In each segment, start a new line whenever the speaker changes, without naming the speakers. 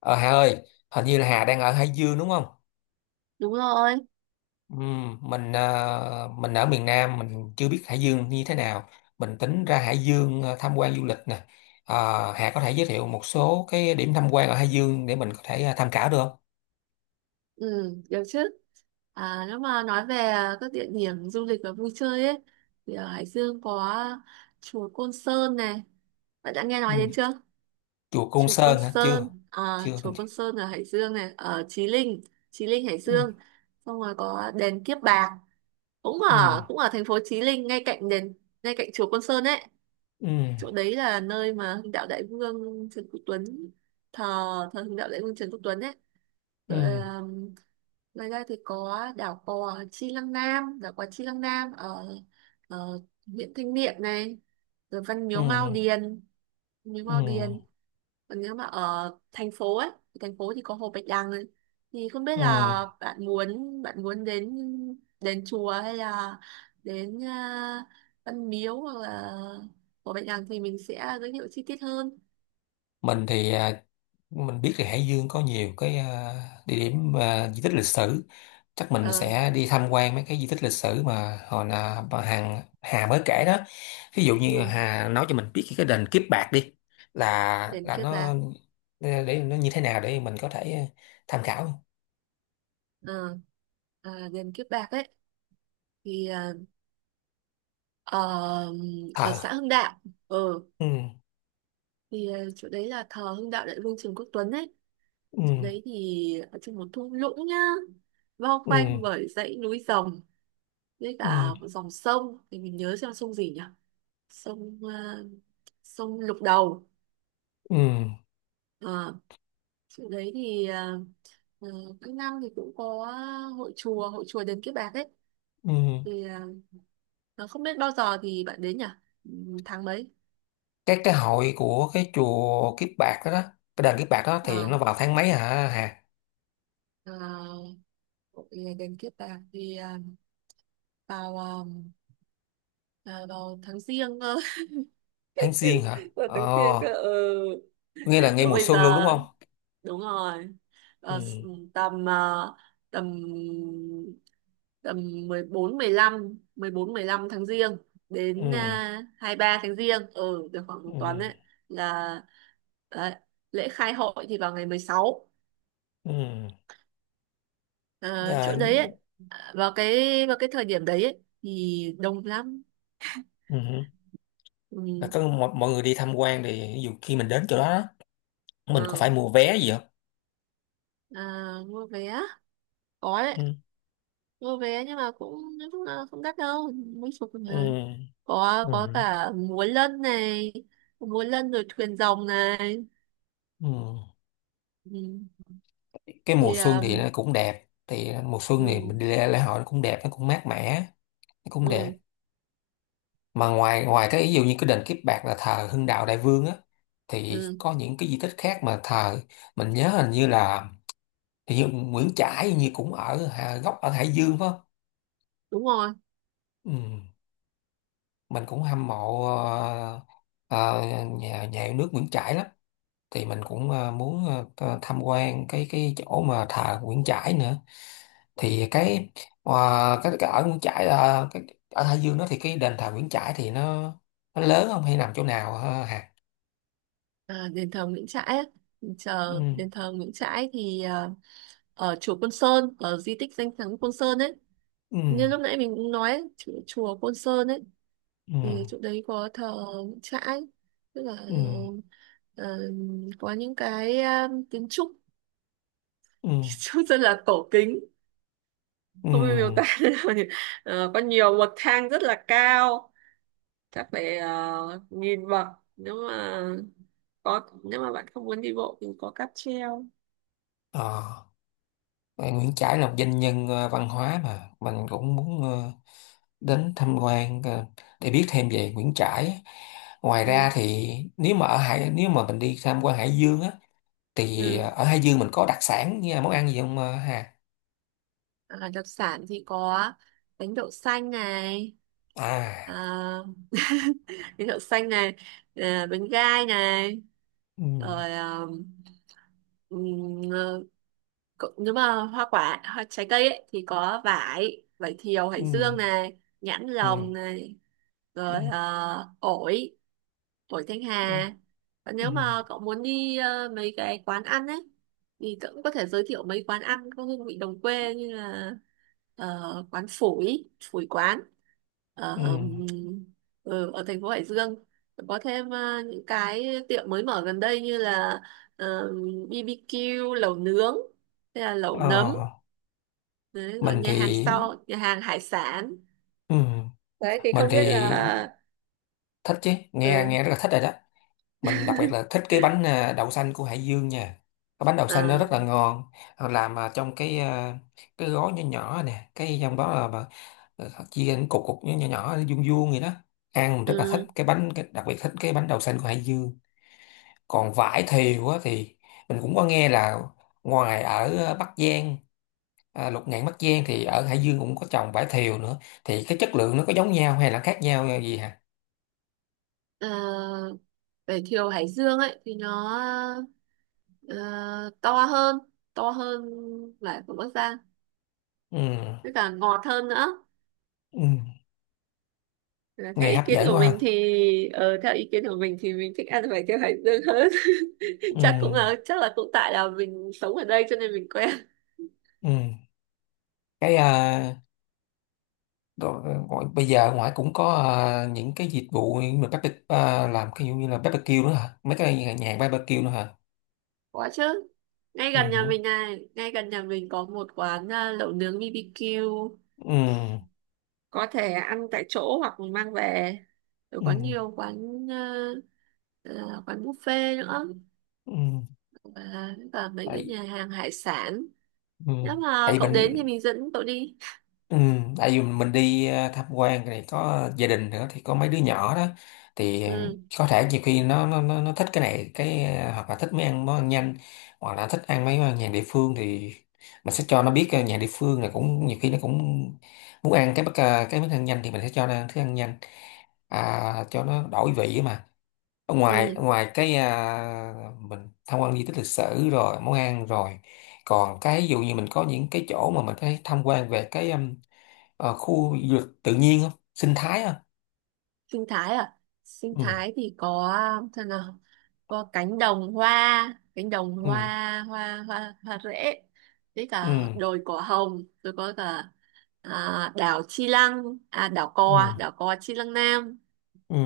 Ờ Hà ơi, hình như là Hà đang ở Hải Dương đúng không?
Đúng rồi,
Mình ở miền Nam mình chưa biết Hải Dương như thế nào. Mình tính ra Hải Dương tham quan du lịch nè. Hà có thể giới thiệu một số cái điểm tham quan ở Hải Dương để mình có thể tham khảo được không?
ừ, được chứ. À, nếu mà nói về các địa điểm du lịch và vui chơi ấy, thì ở Hải Dương có chùa Côn Sơn này. Bạn đã nghe nói
Ừm,
đến chưa?
Chùa Côn
Chùa Côn
Sơn hả? Chưa,
Sơn, à,
chưa
chùa
mình. Chưa.
Côn Sơn ở Hải Dương này, ở Chí Linh, Chí Linh Hải
Ừm,
Dương. Xong rồi có đền Kiếp Bạc, cũng ở
ừm,
cũng ở thành phố Chí Linh, ngay cạnh chùa Côn Sơn ấy.
ừm,
Chỗ đấy là nơi mà Hưng Đạo Đại Vương Trần Quốc Tuấn thờ, Hưng Đạo Đại Vương Trần Quốc Tuấn ấy. Ờ,
ừm,
Ngoài ra thì có đảo cò Chi Lăng Nam ở, ở huyện Thanh Miện này, rồi Văn Miếu Mao
ừm,
Điền, Miếu Mao
ừm,
Điền còn nếu mà ở thành phố thì có Hồ Bạch Đằng ấy. Thì không biết là
ừm.
bạn muốn đến đền chùa hay là đến Văn Miếu hoặc là Hồ Bạch Đằng thì mình sẽ giới thiệu chi tiết hơn.
Mình thì mình biết là Hải Dương có nhiều cái địa điểm di tích lịch sử, chắc mình
ờ
sẽ đi tham quan mấy cái di tích lịch sử mà hồi là bà Hằng Hà mới kể đó. Ví dụ như
ừ,
Hà nói cho mình biết cái đền Kiếp Bạc đi, là
đền
là
Kiếp
nó,
Bạc
để nó như thế nào để mình có thể tham khảo.
ờ à, đền Kiếp Bạc ấy thì Ờ,
Ờ.
ở xã Hưng Đạo. ừ
Ừ.
thì chỗ đấy là thờ Hưng Đạo Đại Vương Trần Quốc Tuấn ấy. Chỗ đấy
Ừ.
thì ở trong một thung lũng nhá, bao quanh
Ừ.
bởi dãy núi rồng với
Ừ.
cả một dòng sông. Thì mình nhớ xem sông gì nhỉ? Sông ờ, sông Lục Đầu.
Ừ.
Ờ, chỗ đấy thì ờ, ờ, Các năm thì cũng có hội chùa đền Kiếp Bạc ấy.
Ừ.
Thì ờ, không biết bao giờ thì bạn đến nhỉ? Ừ, tháng mấy?
Cái hội của cái chùa Kiếp Bạc đó, cái đền Kiếp Bạc đó thì
Ờ,
nó vào tháng mấy hả Hà?
ờ, hội đền Kiếp Bạc thì vào à, vào tháng riêng cơ.
Tháng Giêng hả?
Vào tháng riêng
Ờ,
cơ, ừ.
nghe là ngay
Rồi
mùa
bây giờ,
xuân luôn đúng không?
đúng rồi. Ờ,
Ừ,
s- tầm à, tầm tầm mười bốn mười lăm tháng giêng đến
ừ,
23 tháng giêng, ừ, được khoảng một
ừ,
tuần đấy. Là đấy, lễ khai hội thì vào ngày 16.
ừ.
Ờ,
À,
Chỗ đấy ấy, vào cái vào cái thời điểm đấy ấy, thì đông lắm,
ừ.
ừ,
Là có mọi người đi tham quan, thì ví dụ khi mình đến chỗ đó đó, mình có
ừ.
phải mua vé gì không?
À, mua vé có đấy.
Ừ,
Mua vé Nhưng mà cũng nói chung là không đắt đâu, mấy chục thôi
ừ,
mà. Có
ừ,
cả múa lân này, múa lân rồi thuyền rồng này,
ừ.
ừ.
Cái mùa
thì
xuân thì nó cũng đẹp, thì mùa xuân thì mình
Ừ,
đi lễ, lễ hội nó cũng đẹp, nó cũng mát mẻ, nó cũng đẹp.
ừ,
Mà ngoài ngoài cái ví dụ như cái đền Kiếp Bạc là thờ Hưng Đạo Đại Vương á, thì
ừ,
có những cái di tích khác mà thờ, mình nhớ hình như là, thì như Nguyễn Trãi như cũng ở gốc ở Hải Dương phải không?
đúng rồi.
Ừ. Mình cũng hâm mộ ờ, nhà nhà yêu nước Nguyễn Trãi lắm, thì mình cũng muốn tham quan cái chỗ mà thờ Nguyễn Trãi nữa, thì ờ, cái ở Nguyễn Trãi là cái, ở Hải Dương đó thì cái đền thờ Nguyễn Trãi thì nó lớn không hay nằm chỗ nào hả Hà?
À, đền thờ Nguyễn Trãi á. Mình
Ừ.
chờ đền thờ Nguyễn Trãi thì ở chùa Côn Sơn, ở di tích danh thắng Côn Sơn ấy,
Ừ.
như lúc nãy mình cũng nói ấy, chùa Côn Sơn ấy,
Ừ.
thì chỗ đấy có thờ Nguyễn Trãi. Tức là
Ừ.
ờ, có những cái kiến trúc
Ừ.
trông rất là cổ kính.
Ừ.
Không biết miêu tả thế nào nhỉ? Có nhiều bậc thang rất là cao, chắc phải nghìn bậc. Nếu mà có nếu mà bạn không muốn đi bộ thì có cáp treo,
Ờ. Ờ, Nguyễn Trãi là một doanh nhân văn hóa mà mình cũng muốn đến tham quan để biết thêm về Nguyễn Trãi. Ngoài ra
ừ,
thì nếu mà ở Hải nếu mà mình đi tham quan Hải Dương á, thì
ừ.
ở Hải Dương mình có đặc sản như là món ăn gì không Hà?
À, đặc sản thì có bánh đậu xanh này, à,
À.
bánh đậu xanh này à, bánh gai này,
Ừ.
rồi à, ừm, Cậu- nếu mà hoa quả hoa trái cây ấy thì có vải vải thiều
Ừ.
hải dương này, nhãn
Ừ.
lồng này,
Ừ.
rồi ổi Tuổi thanh
Ừ.
hà. Và
Ừ.
nếu mà cậu muốn đi mấy cái quán ăn ấy thì cậu cũng có thể giới thiệu mấy quán ăn có hương vị đồng quê, như là ờ, quán phủi phủi quán ở
Ừ.
ở thành phố Hải Dương, có thêm những cái tiệm mới mở gần đây như là ờ, BBQ, lẩu nướng, hay là lẩu nấm
Ờ,
đấy. Rồi
mình thì
nhà hàng hải sản
ừ.
đấy. Thì
Mình
không biết
thì
là,
thích chứ, nghe nghe
ừ,
rất là thích rồi đó. Mình đặc biệt là thích cái bánh đậu xanh của Hải Dương nha, cái bánh đậu xanh nó
à,
rất là ngon, làm trong cái cái gói nhỏ nhỏ nè, cái trong đó là mà chia thành cục cục nhỏ nhỏ nhỏ, vuông vuông vậy đó, ăn mình rất là thích
ừ.
cái bánh cái, đặc biệt thích cái bánh đậu xanh của Hải Dương. Còn vải thiều á thì mình cũng có nghe là ngoài ở Bắc Giang Lục Ngạn Bắc Giang thì ở Hải Dương cũng có trồng vải thiều nữa, thì cái chất lượng nó có giống nhau hay là khác nhau gì hả?
Ờ, vải thiều Hải Dương ấy thì nó ờ, to hơn, to hơn vải của Bắc Giang,
Ừ.
với cả ngọt hơn nữa.
Ừ.
Là theo
Nghe
ý
hấp
kiến
dẫn
của
quá
mình
ha.
thì mình thích ăn vải thiều Hải Dương hơn.
Ừ.
Chắc là cũng tại là mình sống ở đây cho nên mình quen.
Ừ. Cái đồ- gọi, bây giờ ngoài cũng có những cái dịch vụ như mà barbecue làm cái dụ như là barbecue nữa hả, mấy cái nhà nhà barbecue nữa hả?
Có chứ,
Ừ.
ngay gần nhà mình có một quán lẩu nướng BBQ,
Ừ.
có thể ăn tại chỗ hoặc mình mang về. Rồi
Ừ.
có nhiều quán à, quán buffet nữa,
Ừ. Ừ.
và mấy cái
Tại,
nhà hàng hải sản.
ừ.
Nếu mà
Tại
cậu đến thì
mình,
mình dẫn cậu đi,
ừ, tại vì mình đi tham quan này có gia đình nữa thì có mấy đứa nhỏ đó, thì
ừ,
có thể nhiều khi nó thích cái này cái hoặc là thích mấy ăn món ăn nhanh, hoặc là thích ăn mấy món ăn nhà địa phương, thì mình sẽ cho nó biết nhà địa phương này cũng nhiều khi nó cũng muốn ăn cái cái món ăn nhanh, thì mình sẽ cho nó ăn thức ăn nhanh, cho nó đổi vị ấy mà, ở ngoài
ừ.
ở ngoài cái mình tham quan di tích lịch sử rồi món ăn rồi, còn cái ví dụ như mình có những cái chỗ mà mình thấy tham quan về cái khu du lịch tự nhiên không, sinh thái không?
Sinh thái à? Sinh
Ừ.
thái thì có, thế nào. Có cánh đồng
Ừ.
hoa hoa hoa hoa rễ, với
Ừ.
cả đồi cỏ hồng, rồi có cả
Ừ.
Đảo Cò Chi Lăng Nam.
Ừ.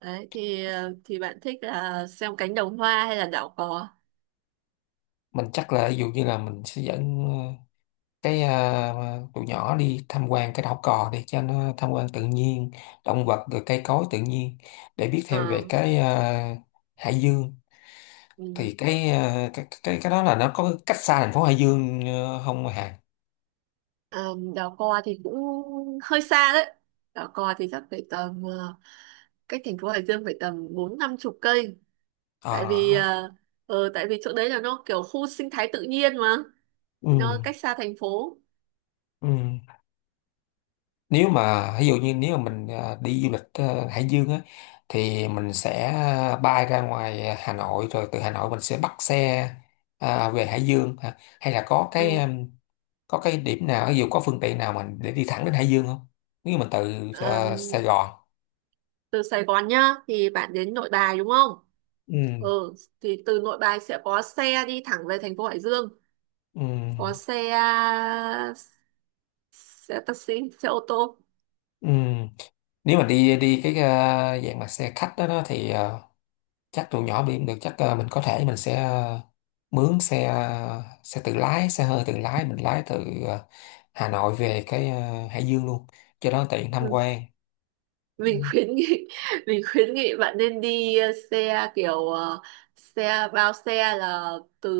Đấy thì thì bạn thích là xem cánh đồng hoa hay là đảo Cò?
Mình chắc là ví dụ như là mình sẽ dẫn cái tụi nhỏ đi tham quan cái đảo cò để cho nó tham quan tự nhiên, động vật rồi cây cối tự nhiên để biết
Ờ,
thêm về cái Hải Dương, thì
ừ.
cái, ờ, cái đó là nó có cách xa thành phố Hải Dương không Hà?
Ờ, đảo Cò thì cũng hơi xa đấy. Đảo Cò thì chắc phải tầm cách thành phố Hải Dương phải tầm 40-50 cây, tại vì
Ờ.
tại vì chỗ đấy là nó kiểu khu sinh thái tự nhiên mà,
Ừ.
nó cách xa thành phố,
Ừ. Nếu mà ví dụ như nếu mà mình đi du lịch Hải Dương á, thì mình sẽ bay ra ngoài Hà Nội rồi từ Hà Nội mình sẽ bắt xe về Hải Dương hả? Hay là
ừ.
có cái điểm nào ví dụ có phương tiện nào mình để đi thẳng đến Hải Dương không, nếu mình từ
Ờm,
Sài Gòn?
từ Sài Gòn nhá thì bạn đến Nội Bài, đúng không?
Ừ.
Ừ, thì từ Nội Bài sẽ có xe đi thẳng về thành phố Hải Dương, có
Ừ.
xe, xe taxi, xe ô tô.
Ừ. Nếu mà đi đi cái dạng mà xe khách đó thì chắc tụi nhỏ đi không được, chắc mình có thể mình sẽ mướn xe tự lái, xe hơi tự lái mình lái từ Hà Nội về cái Hải Dương luôn cho nó tiện tham
Ừ.
quan.
Mình
Ừ.
khuyến nghị mình khuyến nghị bạn nên đi xe kiểu xe bao xe, là từ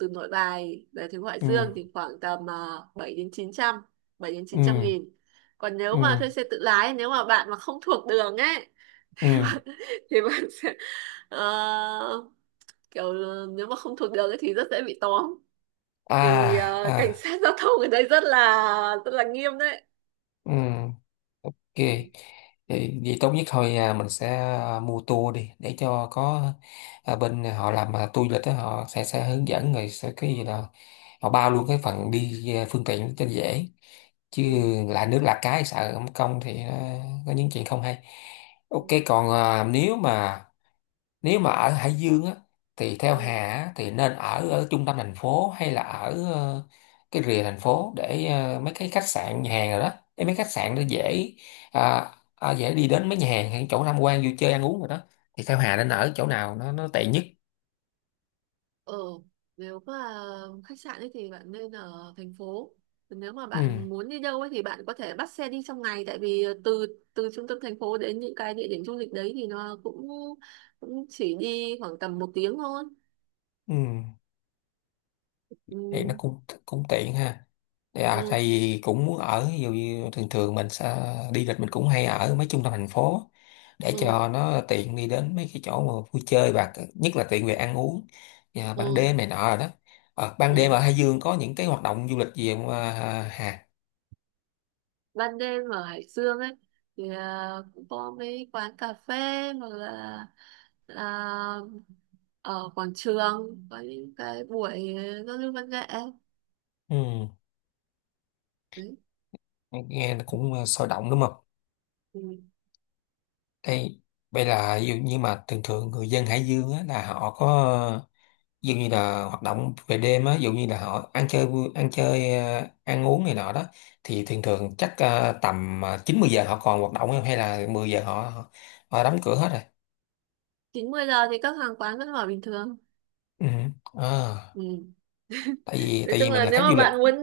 từ Nội Bài vềถึงHải
Ừ.
Dương thì khoảng tầm 7 đến 900, 7 đến
Ừ.
900.000. Còn nếu mà
Ừ.
thuê xe tự lái, nếu mà bạn mà không thuộc đường ấy
Ừ.
thì bạn sẽ ờ, nếu mà không thuộc đường ấy thì rất dễ bị tóm, vì
À.
cảnh
À.
sát giao thông ở đây rất là nghiêm đấy,
Ừ. Ok.
ừ,
Thì vậy tốt nhất thôi mình sẽ mua tour đi để cho có bên họ làm tour du lịch đó, họ sẽ hướng dẫn rồi sẽ cái gì là họ bao luôn cái phần đi phương tiện cho dễ, chứ
ừ,
lạ nước lạ cái sợ không công thì nó có những chuyện không hay. Ok,
ừ,
còn nếu mà ở Hải Dương á thì theo Hà
ừ.
á, thì nên ở trung tâm thành phố hay là ở cái rìa thành phố, để mấy cái khách sạn nhà hàng rồi đó, để mấy khách sạn nó dễ dễ đi đến mấy nhà hàng hay chỗ tham quan vui chơi ăn uống rồi đó, thì theo Hà nên ở chỗ nào nó tiện nhất?
Ờ, nếu mà khách sạn ấy thì bạn nên ở thành phố. Còn nếu mà
Ừ.
bạn muốn đi đâu ấy thì bạn có thể bắt xe đi trong ngày, tại vì từ từ trung tâm thành phố đến những cái địa điểm du lịch đấy thì nó cũng cũng chỉ đi khoảng tầm một tiếng thôi.
Ừ.
Ừ,
Thì nó cũng cũng tiện ha, thì à tại
ừ,
vì cũng muốn ở, ví dụ như thường thường mình sẽ đi lịch mình cũng hay ở mấy trung tâm thành phố để
ừ,
cho nó tiện đi đến mấy cái chỗ mà vui chơi và nhất là tiện về ăn uống và ban
ừ,
đêm này nọ rồi đó. Ban đêm
ừ.
ở Hải Dương có những cái hoạt động du lịch gì không à, Hà?
Ban đêm ở Hải Dương ấy thì cũng có mấy quán cà phê, hoặc là là ở quảng trường có những cái buổi giao lưu văn nghệ
Ừ,
đấy.
nghe nó cũng sôi động đúng không?
Ừ.
Ê, vậy là ví dụ như mà thường thường người dân Hải Dương á, là họ có ví dụ như là hoạt động về đêm á, ví dụ như là họ ăn chơi ăn chơi ăn uống này nọ đó, thì thường thường chắc tầm 9 10 giờ họ còn hoạt động không hay là 10 giờ họ họ, họ đóng cửa hết rồi.
9 10 giờ thì các hàng quán vẫn mở bình thường.
Ừ. À,
Ừ.
tại vì
Nói
tại
chung
vì mình
là
là
nếu
khách
mà
du lịch.
bạn muốn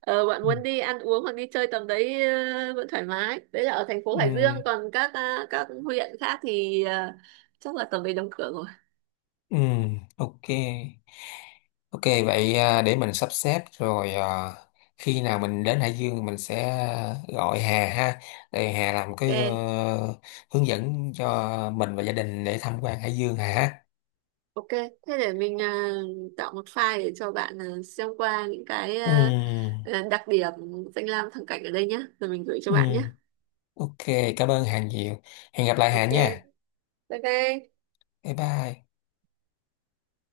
bạn
Ừ.
muốn đi ăn uống hoặc đi chơi tầm đấy vẫn thoải mái. Đấy là ở thành phố
Ừ.
Hải Dương, còn các các huyện khác thì chắc là tầm đấy đóng cửa rồi.
Ừ. Ok. Ok vậy để mình sắp xếp rồi khi nào mình đến Hải Dương mình sẽ gọi Hà ha, để Hà làm cái
Ok.
hướng dẫn cho mình và gia đình để tham quan Hải Dương Hà ha.
Ok, thế để mình tạo một file để cho bạn xem qua những cái
Ừm,
đặc điểm danh lam thắng cảnh ở đây nhé, rồi mình gửi cho bạn nhé.
ừm, ok, cảm ơn Hà nhiều. Hẹn gặp lại Hà
Ok,
nha.
bye bye.
Bye bye.